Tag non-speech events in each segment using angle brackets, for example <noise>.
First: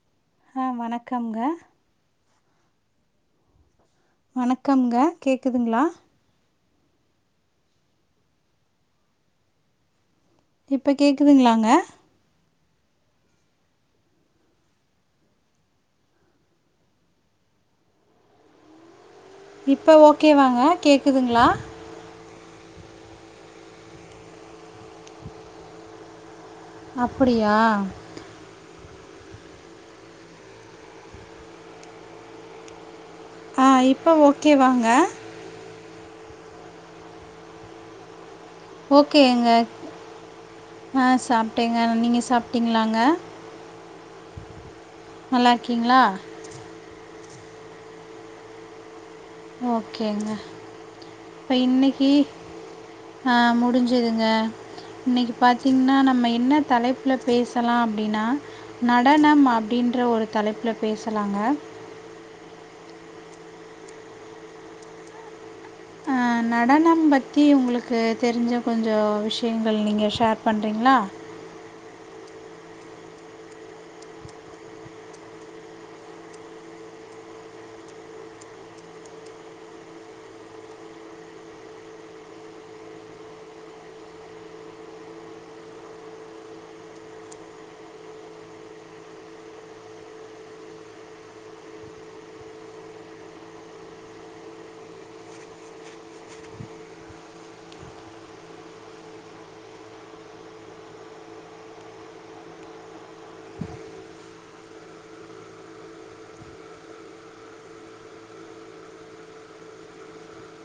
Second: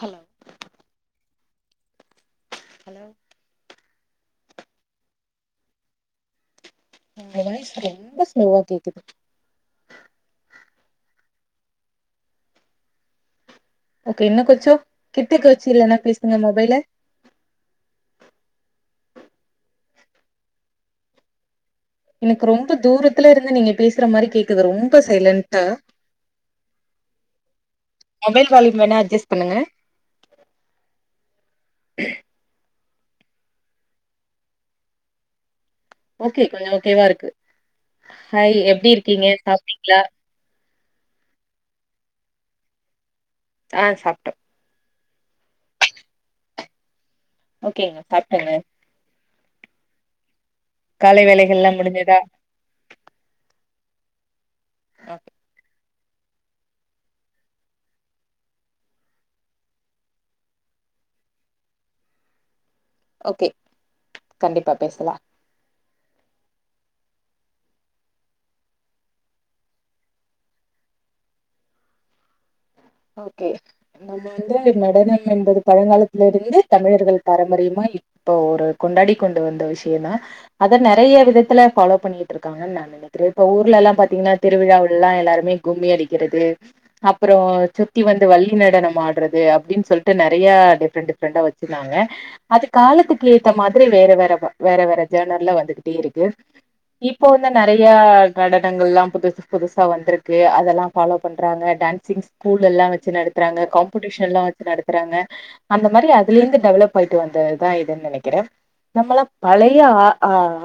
ஹல <inaudible> ஆ வணக்கம்ங்க ஹலோ வணக்கம்ங்க கேக்குதுங்ளா ஒங்க வாய்ஸ் ரொம்ப சுலோவா கேக்குது இப்ப கேக்குதுங்களாங்க ஓகே இன்ன கொஞ்சோ கிட்டக்க வச்சு இல்லன்னா பேசுங்க மொபைல இப்ப ஓகே வாங்க கேக்குதுங்ளா எனக்கு ரொம்ப தூரத்ல இருந்து நீங்க பேசுற மாரி கேக்குது ரொம்ப சைலன்டா அப்புடியா மொபைல் வால்யூம் வேணா அட்ஜஸ்ட் பண்ணுங்க ஆ இப்ப ஓகே வாங்க ஓகே கொஞ்சோ ஓகேவா இருக்கு ஹாய் எப்டி இருக்கீங்க ஓகேங்க சாப்ட்டீங்ளா ஆ சாப்ட்டேங்க நீங்க சாப்ட்டீங்ளாங்க ஆ சாப்ட்டோ நல்லா இருக்கீங்ளா ஓகேங்க சாப்ட்டேங்க ஓகேங்க காலை அப்ப வேலைகள்லா இன்னைக்கு முடிஞ்சதா ஆ முடிஞ்சு முடிஞ்சுதுங்க இன்னைக்கு பாத்தீங்னா நம்ம என்ன தலைப்ல பேசலா அப்டின்னா நடனம் அப்டின்ற ஒரு தலைப்ல பேசலாங்க ஓகே கண்டிப்பா பேசலா ஆ நடனம் பத்தி உங்களுக்கு தெரிஞ்ச கொஞ்ச விஷயங்கள் நீங்க ஷேர் பண்றீங்ளா ஓகே நம்ம வந்து நடனம் என்பது பழங்காலத்ல இருந்து தமிழர்கள் பாரம்பரியமா இப்ப ஒரு கொண்டாடி கொண்டு வந்த விஷய தா அத நெறய விதத்ல ஃபாலோ பண்ணிட்டு இருக்காங்கன்னு நா நெனக்குறே இப்ப ஊர்ல எல்லா பாத்தீங்னா திருவிழாவுல எல்லா எல்லாருமே கும்மி அடிக்குறது அப்றோ சுத்தி வந்து வள்ளி நடனம் ஆடுறது அப்டினு சொல்லிட்டு நெறய டிஃப்ரெண்ட் டிஃப்ரெண்ட்டா வச்சிருந்தாங்க அது காலத்துக்கு ஏத்த மாரி வேற வேற வேற வேற ஜேர்னல்லா வந்துகிட்டே இருக்கு இப்போ வந்து நெறய நடனங்கள் எலா புதுசு புதுசா வந்துருக்கு அதெல்லா ஃபாலோ பண்றாங்க டான்சிங்ஸ் ஸ்கூல் எல்லா வச்சு நடத்துறாங்க காம்பிடிஷன் எல்லா வச்சு நடத்துறாங்க அந்த மாரி அதுல இருந்து டெவலப் ஆயிட்டு வந்ததுதா இதுன்னு நெனக்குறே நம்மல்லா பழைய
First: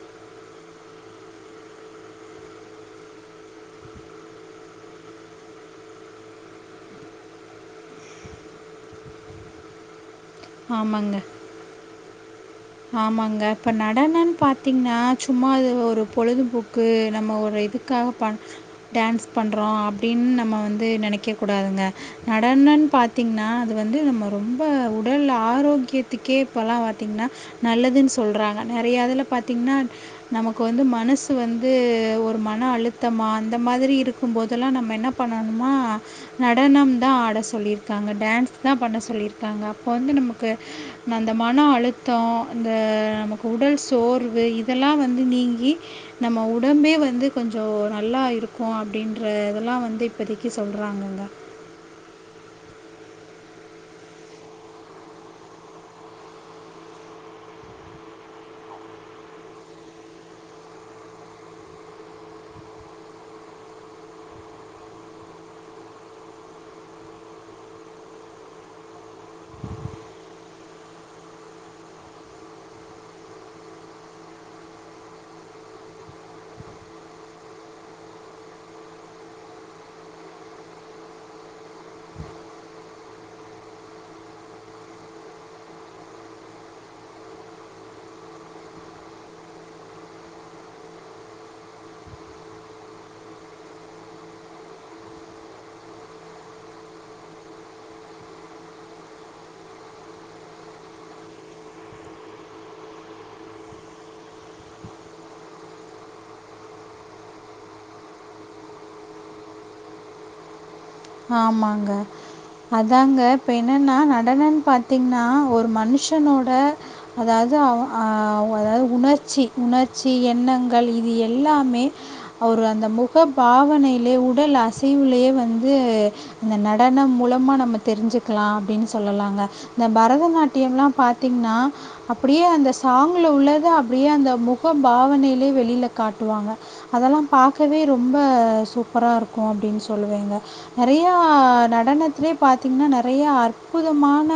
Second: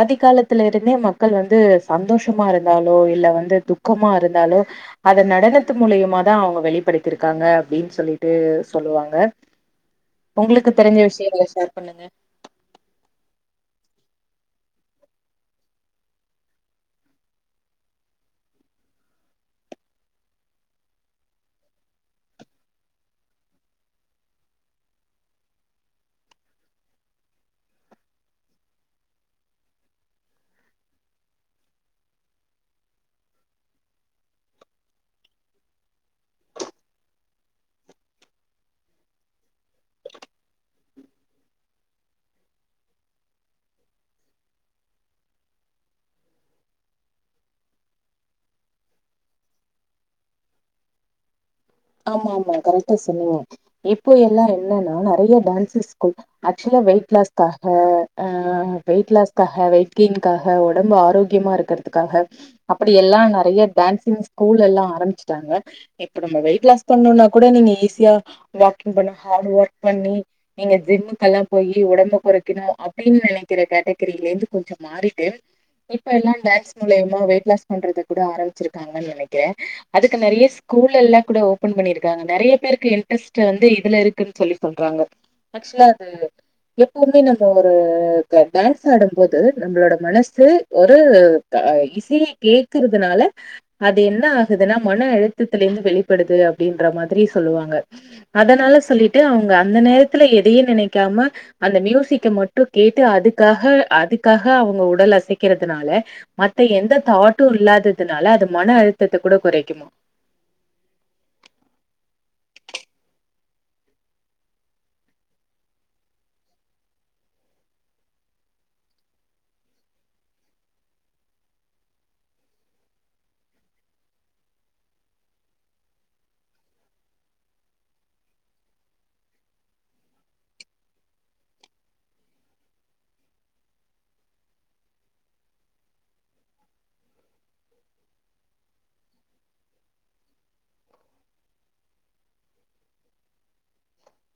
ஆதி காலத்ல இருந்தே மக்கள் வந்து சந்தோஷமா இருந்தாலோ இல்ல வந்து துக்கமா இருந்தாலோ அத நடனத்து மூலியமா தா அவுங்க வெளிப்படுத்தி இருக்காங்க அப்டின்னு சொல்லிட்டு சொல்லுவாங்க ஒங்களுக்கு தெரிஞ்ச ஆமாங்க விஷயங்கள ஷேர் பண்ணுங்க ஆமாங்க இப்ப நடனன் பாத்தீங்கன்னா சும்மா அது ஒரு பொழுதுபோக்கு நம்ம ஒரு இதுக்காக பண் டான்ஸ் பண்றோம் அப்டின் நம்ம வந்து நெனைக்க கூடாதுங்க நடனன்னு பாத்தீங்கன்னா அது வந்து நம்ம ரொம்ப உடல் ஆரோக்கியத்துக்கே இப்பல்லா பாத்தீங்கன்னா நல்லதுன்னு சொல்றாங்க நெறையா இதுல பாத்திங்னா நமக்கு வந்து மனசு வந்து ஒரு மன அழுத்தமா அந்த மாரி இருக்கும் போதுல்லா நம்ம என்ன பண்ணணுமா நடனம் தான் ஆட சொல்லிருக்காங்க டான்ஸ் தான் பண்ண சொல்லிருக்காங்க அப்ப வந்து நமக்கு அந்த மன அழுத்தோம் அந்த நமக்கு உடல் சோர்வு இதெல்லா வந்து நீங்கி நம்ம உடம்பே வந்து கொஞ்ச நல்லாருக்கும் அப்டின்ற இதல்லா வந்து இப்போதக்கி சொல்றாங்கங்க ஆமா ஆமா கரெக்டா சொன்னீங்க இப்ப எல்லா என்னனா நெறைய டான்ஸ் ஸ்கூல் ஆக்சுவலா வெயிட் லாஸ்காக ஆ வெயிட் லாஸ்காக வெயிட் கெயின்காக ஓடம்பு ஆரோக்கியமா இருக்கறதுக்காக அப்டி எல்லா நெறைய டான்ஸிங் ஸ்கூல் எல்லா ஆரம்பிச்சுட்டாங்க இப்ப நம்ம வெயிட் கிளாஸ் போனுனா கூட நீங்க ஈஸியா வாகிங் பண்ணி ஹாட் ஒர்க் பண்ணி நீங்க ஜிம்முக்குல்லா போயி ஒடம்பு குறைக்கணு அப்டின் நினைக்கிற கேட்டகிரிலேந்து கொஞ்ச மாறிட்டு இப்ப எல்லா டான்ஸ் மூலயமா வெயிட் லாஸ் பண்றத கூட ஆரம்பிச்சிருக்காங்கன் நினைக்கேன் அதுக்கு நெறைய ஸ்கூல்ல எல்லாம் கூட ஓ பன் பண்ணிருக்காங்க நெறைய பேருக்கு இன்ரெஸ்ட் வந்து இதுல இருக்குன்னு சொல்லி சொல்றாங்க ஆக்சுவலா அது எப்பவுமே நம்ம ஒரு டான்ஸ் ஆடும்போது நம்மளோட மனசு ஒரு இசைய கேக்கறதுனால அது என்ன ஆகுதுனா மன அழுத்ததுல இருந்து வெளிப்படுது அப்டின்ற மாதிரி சொல்லுவாங்க அதனால சொல்லிட்டு அவுங்க அந்த நேரத்துல எதயும் நினைக்காம அந்த மியூசிக்க மட்டும் கேட்டு அதுக்காக அதுக்காக அவங்க உடல் அசைக்கிறதுனால மத்த எந்த தாட்டும் இல்லாததுனால அது மன அழுத்தத்த கூட குறைக்குமா ஆமாங்க அதாங்க இப்ப என்னன்னா நடனன்ன பாத்தீங்கன்னா ஒரு மனுஷனோட அதாவுது ஆ அதாவுது உணர்ச்சி உணர்ச்சி எண்ணங்கள் இது எல்லாமே ஒரு அந்த முக பாவனைலே உடல் அசைவுலேயே வந் து இந்த நடனம் மூலமா நம்ம தெரிஞ்சுக்கலாம் அப்டின் சொல்லலாங்க இந்த பரதநாட்டியமாலாம் பாத்தீங்கன்னா அப்டியே அந்த சாங்க்ல உள்ளது அப்படியே அந்த முக பாவனைலயே வெளில காட்டுவாங்க அதெல்லா பாக்கவே ரொம்ப சூப்பரா இருக்கும் அப்டின் சொல்லுவேங்க நெறைய நடனத்துலயே பாத்தீங்கன்னா நெறைய அற்புதமான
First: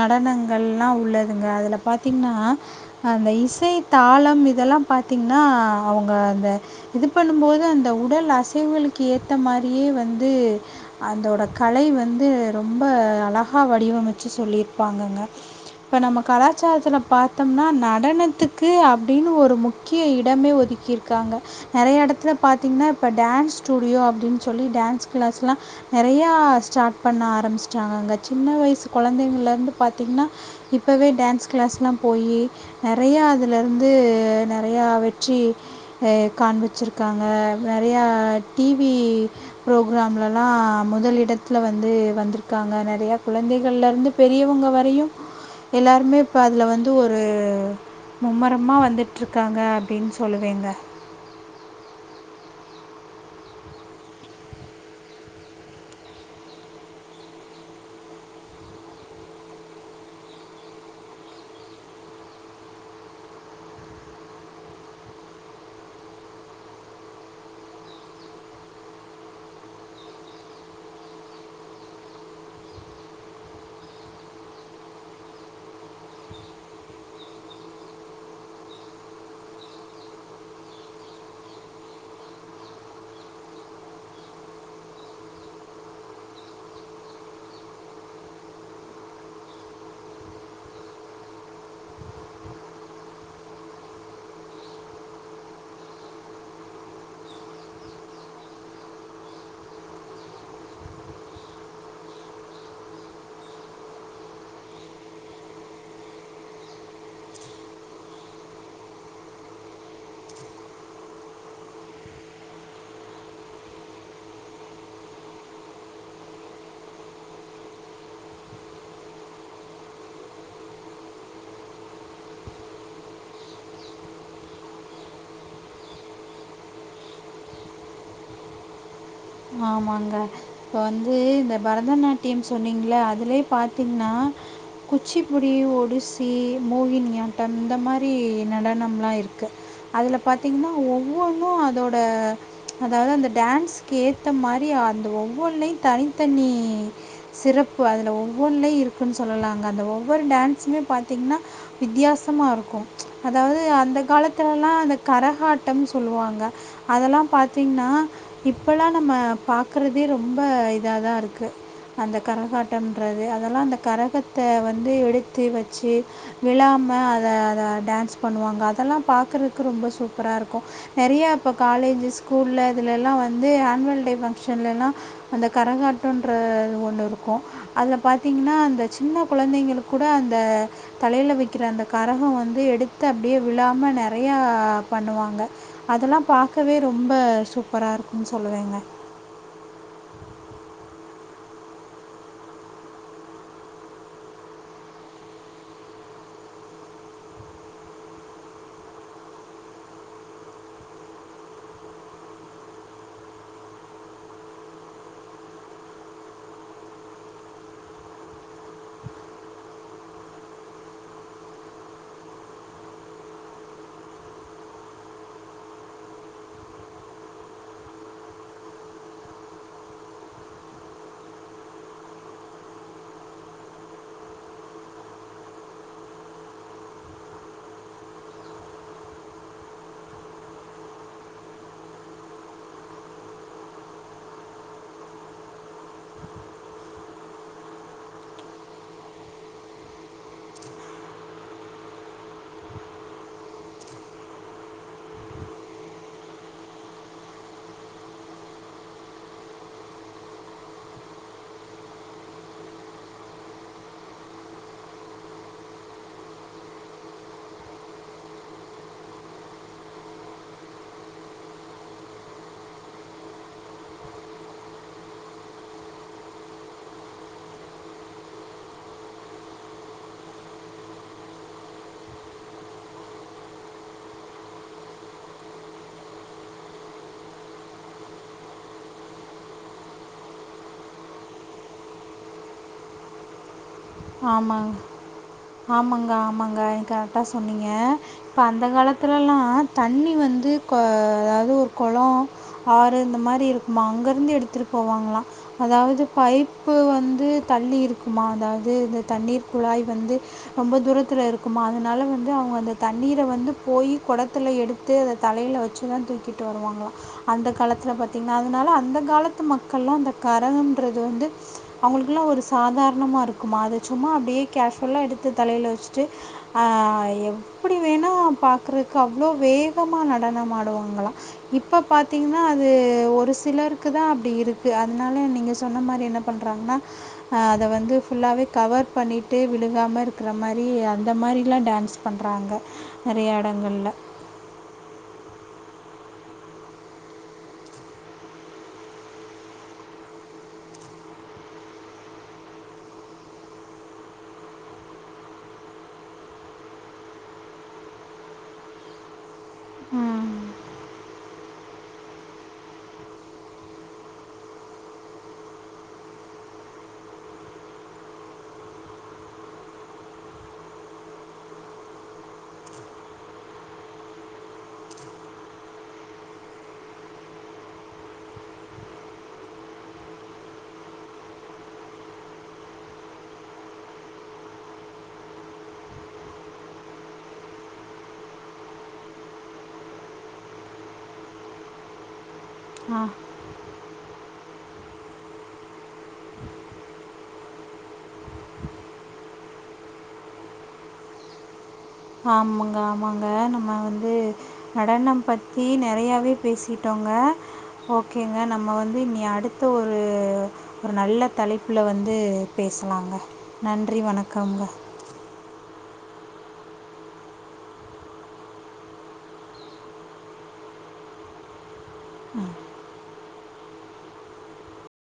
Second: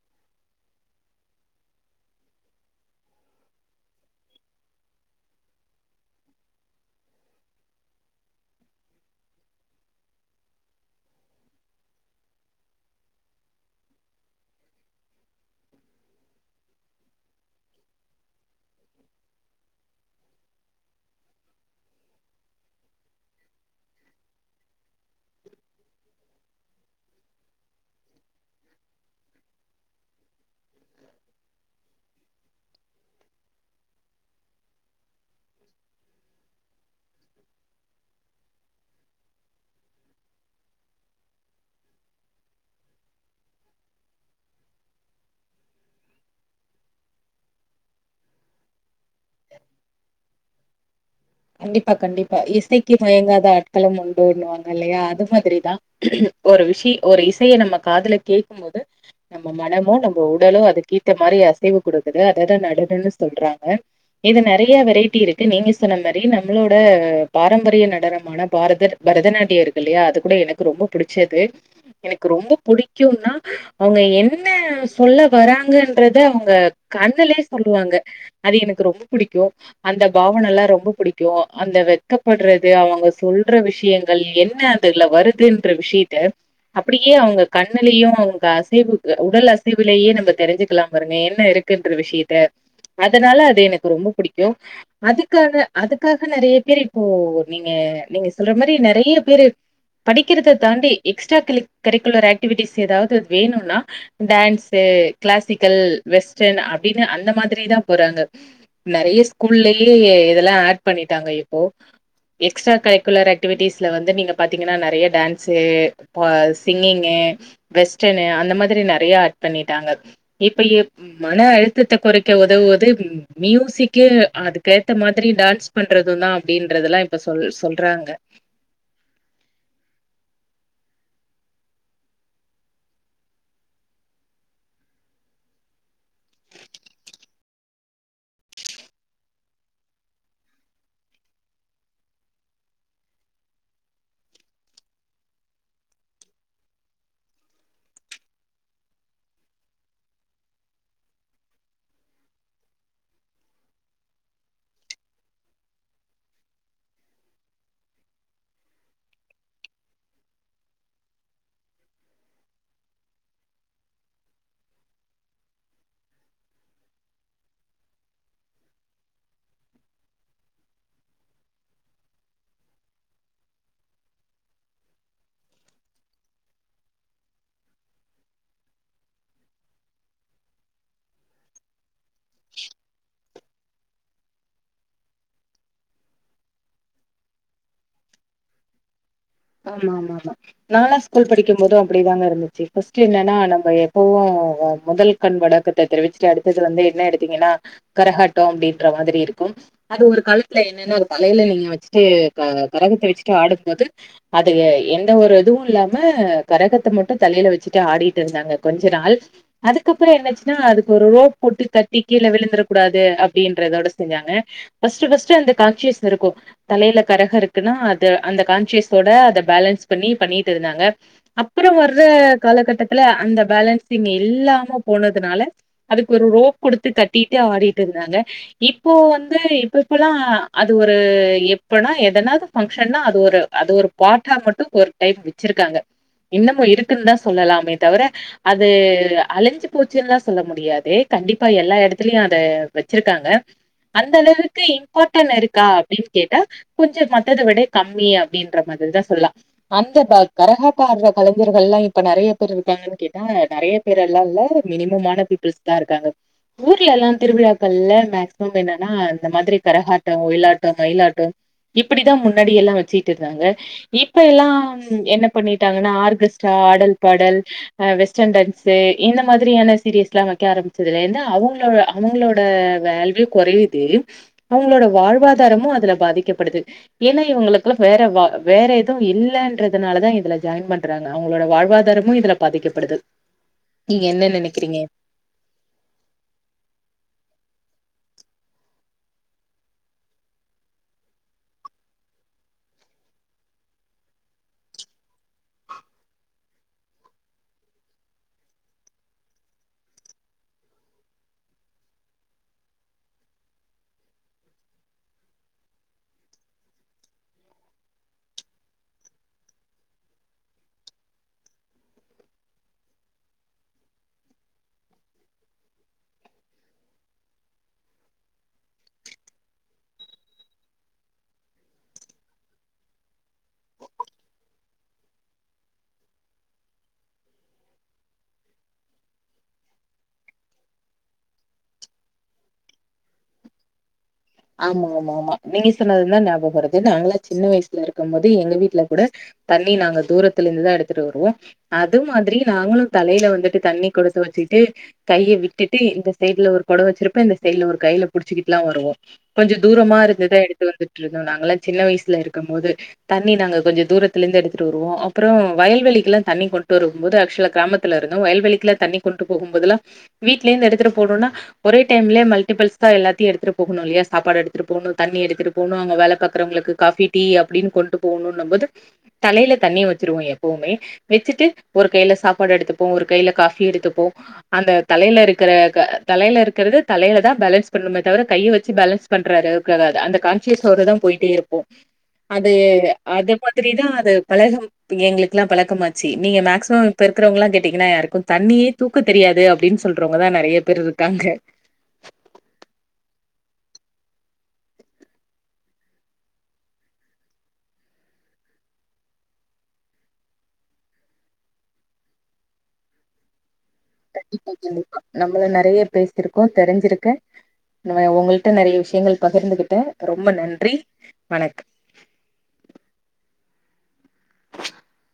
நடனங்கள்லா உள்ளதுங்க அதுல பாத்தீங்கன்னா அந்த இசை தாளம் இதெல்லா பாத்தீங்கன்னா அவுங்க அந்த இது பண்ணும்போது அந்த உடல் அசைவுகளுக்கு ஏத்த மா டி வந்து அதந்தோட கலை வந்து ரொம்ப அழகா வடிவமைச்சு சொல்லிருப்பாங்கங்க இப்ப நம்ம கலாச்சாரத்துல பாத்தோம்னா நடனத்துக்கு அப்டின்னு ஒரு முக்கிய எடமே ஒதுக்கி இருக்காங்க நெறைய எடத்துல பாத்தீங்கன்னா இப்ப டான்ஸ் ஸ்டுடியோ அப்டின் சொல்லி டான்ஸ் கிளாஸ்லாம் நெறையா ஸ்டார்ட் பண்ண ஆரம்பிச்சட்டாங்க அங்கே சின்ன வயிசு கொழந்தைங்கள்ல இருந்து பாத்தீங்ன்னா இப்பவே டான்ஸ் கிளாஸ்லாம் போயி நெறையா அதுலருந்து நிறையா வெற்றி காண்பிச்சுருக்காங்க நெறையா டி வி புரோக்ராம்லல்லா முதல் இடத்துல வந்து வந்திருக்காங்க நிறைய குழந்தைகள்ல இருந்து பெரியவங்க வரையும் எல்லாருமே இப்ப அதுல வந்து ஒரு மும்மரமா வந்து டுருக்காங்க அப்டின்னு சொல்லுவேங்க கண்டிப்பா கண்டிப்பா இசைக்கு மயங்காத ஆட்களும் உண்டோன்னு வாங்க இல்லையா அது மாதிரிதான் ஒரு இசைய ஒரு இசைய நம்ம காதுல கேக்கும் போது நம்ம மனமு நம்ம உடலு அதுக்கு கேத்த மாரி அசைவு குடுக்குது அததான் நடனன்னு சொல்றாங்க இது நெறைய வெரைட்டி இருக்கு நீங்க சொன்ன நம்மளோட பாரம்பரிய நடனமான பாரத பரதநாட்டியம் இருக்கு இல்லையா அது கூட எனக்கு ரொம்ப புடிச்சது எனக்கு ரொம்ப புடிக்குன்னா அவுங்க என்ன சொல்ல வராங்கன்றத அவுங்க கண்ணுல சொல்லுவாங்க அது எனக்கு ரொம்ப புடிக்கும் அந்த பாவனல்லா ரொம்ப புடிக்கும் அந்த வெக்கப்படுறது அவுங்க சொல்ற விஷயங்கள் என்ன அதுல வருதுன்ற விஷியத்த அப்டியே அவங்க கண்ணுலயும் அவங்க அசைவுக்கு உடல் அசைவுலயே நம்ம தெரிஞ்சுக்கலாம் பாருங்க என்ன இருக்குன்ற விஷயத்த அதுனால அது எனக்கு ரொம்ப புடிக்கும் அதுக்கான அதுக்காக நிறைய பேர் இப்போ நீங்க நீங்க சொல்ற மாரி நெறைய பேரு படிக்கிறத தாண்டி எக்ஸ்ட்ரா கலி கரிக்குலர் ஆக்டிவிட்டிஸ் ஏதாவுது வேணுன்னா டான்ஸ் கிளாசிக்கல் வெஸ்டன் அப்டின்னு அந்த மாதிரி தான் போறாங்க நெறைய ஸ்கூல்லயே இத லா ஆட் பண்ணிட்டாங்க இப்போ நிறைய எக்ஸ்ட்ரா கரிக்குலர் ஆக்டிவிடீஸ்ல நீங்க பாத்திங்கன்னா பாட்டு டான்ஸ் சிங்கிங் வெஸ்டன் அந்த மாதிரி நெனனயா ஆட் பண்ணிட்டாங்க இப்ப ஏப் மன அழுத்தத குறைக்க உதவுது மியூசிக் அதுக்கேத்த மா திரி டான்ஸ் பண்றதும் தான் அப்டின்றது எல்லா இப்ப சொல் சொல்றாங்க ஆமாங்க இப்போ வந்து இந்த பரதநாட்டியம் சொன்னீங்கள அதுலயே பாத்தீங்கன்னா குச்சிப்புடி ஒடிசி மோகினியாட்டம் இந்த மாதிரி நடனம்லாம் இருக்கு அதுல பாத்தீங்கன்னா ஒவ்வொன்னும் அதோட அதாவுது அந்த டான்ஸ் ட்ட மாரி அந்த ஒவ்வொன்னுலயு தனித்தனி சிறப்பு அதுல ஒவ்வொன்லயும் இருக்குன்னு சொல்லலாங்க அந்த ஒவ்வொரு டான்ஸ்மே பாத்தீங்கன்னா வித்தியாசமா இருக்கும் அதாவுது அந்த காலத்துலலாம் அந்த கரகாட்டம் சொல்லுவாங்க அதெல்லா பாத்தீங்கன்னா இப்பல்லாம் நம்ம பாக்கறதே ரொம்ப இதா தான் இருக்கு அந்த கரகாட்டன்றது அதெல்லா அந்த கரகத்த எடுத்து வச்சு விழாம அத அத டான்ஸ் பண்ணுவாங்க அதெல்லா பாக்றக்கு ரொம்ப சூப்பரா இருக்கும் நெறையா இப்போ காலேஜ் ஸ்கூல்ல இதுல எல்லாம் வந்து ஆன்வல் டே ஃபங்க்ஷன்லலாம் அந்த கரகாட்டன்ற ஒன்னு இருக்கும் அதுல பாத்தீங்கன்னா அந்த சின்ன குழந்தைங்க கூட அந்த தலயில வைக்கிற அந்த கரகம் வந்து எடுத்து அப்டியே விழாம நெறையா பண்ணுவாங்க அதெல்லா பாக்கவே ரொம்ப சூப்பராக இருக்கும் சார் சொல்லுவேங்க ஆமா ஆ நாலா ஸ்கூல் படிக்கும் போதும் அப்டிதான் இருந்துச்சு பஸ்ட் என்னன்னா நம்ம எப்பவும் முதல் கண் வணக்கத்த தெரிவிச்சுட்டு அடுத்தது வந்து என்ன எடுத்தீங்கன்னா கரகாட்டம் அப்டின்ற மாதிரி இருக்கும் அது ஒரு காலத்துல என்னன்னா ஒரு தலையில நீங்க வச்சுட்டு கரகத்த வச்சுட்டு ஆடும்போது அது எந்த ஒரு எதுவும் இல்லாம கரகத்தை மட்டு தலயில வச்சுட்டு ஆடிட்டு இருந்தாங்க கொஞ்ச நாள் அதுக்கப்ற என்னாச்சுன்னா அதுக்கு ஒரு ரோப் போட்டு கட்டி கீழ விழுந்துர கூடாது அப்டின்றதோட செஞ்சாங்க பஸ்ட் பஸ்ட்டு அந்த கான்சியஸ் இருக்கும் தலேல கரகம் இருக்குன்னா அது அந்த கான்சியஸ் தோட அத பேலன்ஸ் பண்ணி பண்ணிட்டு இருந்தாங்க அப்புற வர்ற காலகட்டத்துல அந்த பேலன்ஸிங் இல்லாம போனதுனால அதுக்கு ஒரு ரோப் குடுத்து கட்டிட்டு ஆடிட்டு இருந்தாங்க இப்போ வந்து இப்ப இப்பல்லா அது ஒரு எப்பனா எதனாது பங்ஷன்னா அது ஒரு அது ஒரு பாட்டா மட்டும் ஒரு டைம் வச்சிருக்காங்க இன்னமும் இருக்குன்னு தான் சொல்லலாமே தவிர அது அழிஞ்சு போச்சுன்னுதான் சொல்ல முடியாது கண்டிப்பா எல்லா எடத்துலயும் அத வச்சிருக்காங்க அந்த அளவுக்கு இம்பார்ட்டன் இருக்கா அப்டின் கேட்டா கொஞ்ச மத்த விட கம்மி அப்டின்ற மாதிரி தான் சொல்லாம் அந்த கரகாட்ட ஆட்ற கலைஞர்கள் எல்லா இப்ப நெறைய பேர் இருக்காங்ளான் கேட்டா நெறைய பேர் எல்லா இல்ல மினிம்மான பீபுள்ஸ் தா இருக்காங்க ஊர்லல்லாம் திருவிழாக்கள்ல மேக்சிமம் என்னன்னா இந்த மாதிரி கரகாட்டம் ஒயிலாட்டம் மயிலாட்டம் இப்டிதான் முன்னாடிய எல்லாம் வச்சு இப்ப எல்லாம் என்ன பண்ணிட்டாங்கன்னா ஆர்கஸ்ட்ரா ஆடல் பாடல் வெஸ்டன் டான்ஸு இந்த மாதிரியான சிரீஸ் எல்லாம் வைக்க ஆரம்பிச்சதுலேந்து அவங்களோட வேல்யூ குறையுது அவங்களோட வாழ்வாதாரமும் அதுல பாதிக்கப்படுது ஏன்னா இவங்களுக் வேற வேற எதுவும் இல்லன்றதுனால தான் இதுல ஜாயின் பண்றாங்க அவங்களோட வாழ்வாதாரமும் இதுல பாதிக்கப்படுது நீங்க என்ன ஆமாங் நெனைக்கிறீங்க ஆமாங்க ஆமாங்க கரெக்டா சொன்னீங்க இப்ப அந்த காலத்துல எல்லா தண்ணி வந்து அதாவது ஒரு கொளம் ஆறு இந்த மாரி இருக்குமா அங்க இருந்து எடுத்துட்டு போவாங்களாம் அதாவுது பைப்பு வந்து தள்ளி இருக்குமா அதாது வந்து இந்த தண்ணீர் குழாய் வந்து ரொம்ப தூரத்துல இருக்குமா அதுனால வந்து அவங்க அந்த தண்ணீர வந்து போயி குடத்துல எடுத்து அத தலயில வச்சு தான் தூக்கிட்டு வருவாங்களா அந்த காலத்தில பாத்தீங்கன்னா அதுனால அந்த காலத்து மக்கள்லா அந்த கரகம்ன்றது வந்து அவங்களுக்குலா ஒரு சாதாரணமா இருக்கும் அது சும்மா அப்டியே கேர் ஃபுல்லா எடுத்து தலயில வச்சுட்டு எப்டி வேணா பாக்கறதுக்கு அவ்ளோ வேகமாக நடனம் ஆடுவாங்களாம் இப்போ பாத்தீங்கன்னா அது ஒரு சிலருக்கு தான் அப்டி இருக்கு அதுனால நீங்க சொன்ன மாதிரி என்ன பண்ணுறாங்கன்னா அத வந்து ஃபுல்லாவே கவர் பண்ணிட்டு விழுகாம இருக்கிற மாரி அந்த மாரிலாம் டான்ஸ் பண்ணுறாங்க நெறையா எடங்கள்ல ஆமாங்க ஆமா ஆமா நீங்க சொன்னது தான் ஞாபகம் வரது நாங்களா சின்ன வயிசுல இருக்கும் போது எங்க வீட்ல கூட தண்ணி நாங்க தூரத்துல இருந்து தான் எடுத்துட்டு வருவோம் அது மாதிரி நாங்களும் தலயில வந்துட்டு தண்ணி கொடத்த வச்சுட்டு கைய விட்டுட்டு இந்த சைய்டுல ஒரு கொடத்த வச்சிருபோம் இந்த சைய்டுல ஒரு கையில புடிச்சுக்கிட்டுல்லா வருவோம் கொஞ்சம் தூரமா ம் இருந்துதான் எடுத்து வந்துட்டு இருந்தோம் நாங்க எல்லா சின்ன வயிசுல இருக்கும் போது தண்ணி நாங்க கொஞ்சோ தூரத்துல இருந்து எடுத்துட்டு வருவோம் அப்புற வயல்வெளிக்கெல்லா தண்ணி கொண்டு வரும் போது ஆக்சுவலா கிராமத்துல இருந்தோம் வயல் வெளிக்கு எல்லா தண்ணி கொண்டு போகும் போதெல்லா வீட்ல இருந்து எடுத்துட்டு போனுன்னா ஒரே டைம்லே மல்டிபிள்ஸா எல்லாத்தையும் எடுத்துட்டு போ போகணு இல்லையா சாப்பாடு எடுத்துட்டு போகும் தண்ணி எடுத்துட்டு போகணு அங்க வேலை பாக்குறவங்களுக்கு காபி டீ அப்டின்னு கொண்டு போணுன்னும் போது தலயில தண்ணி வச்சிருவோம் எப்பவுமே வச்சுட்டு ஒரு கைல சாப்பாடு எடுத்துப்போம் ஒரு கைல காஃபி எடுத்துப்போம் அந்த தலேல இருக்கிற தலேல இருக்கிறது தலேல தான் பேலன்ஸ் பண்ணுமே தவிர கைய வச்சு பேலன்ஸ் பண்ற அளவுக்கு வராது அந்த கான்சியஸ்யோட தா போயிட்டே இருப்போ அது ஆ அது மாதிரி தா அது பழகம் பி எங்களுக்கு எல்லா பழக்கமாச்சி நீங்க மேக்சிமம் இப்ப இருக்கிறவங்கள்ளா கேட்டிங்கன்னா யாருக்கு தண்ணியே தூக்க தெரியாது அப்பிடின்னு சொல்றவங்கதா நெறைய பேர் இருக்காங்க ஆமாங்க ஆமாங்க நம்ம வந்து நடனம் பத்தி நெறையாவே பேசிட்டோங்க ஓகேங்க நம்ம வந்து இனி அடுத்து ஒரு ஒரு நல்ல தலைப்புல வந்து பேசலாங்க நன்றி கண்டிப்பா வணக்கம்ங்க தோழி நம்மள நெறைய பேசிருக்கோ தெரிஞ்சிருக்கே நா உங்கல்ட்ட நெறைய விஷயங்கள் பகிர்ந்துகிட்டே ரொம்போ நன்றி வணக்கம் ம்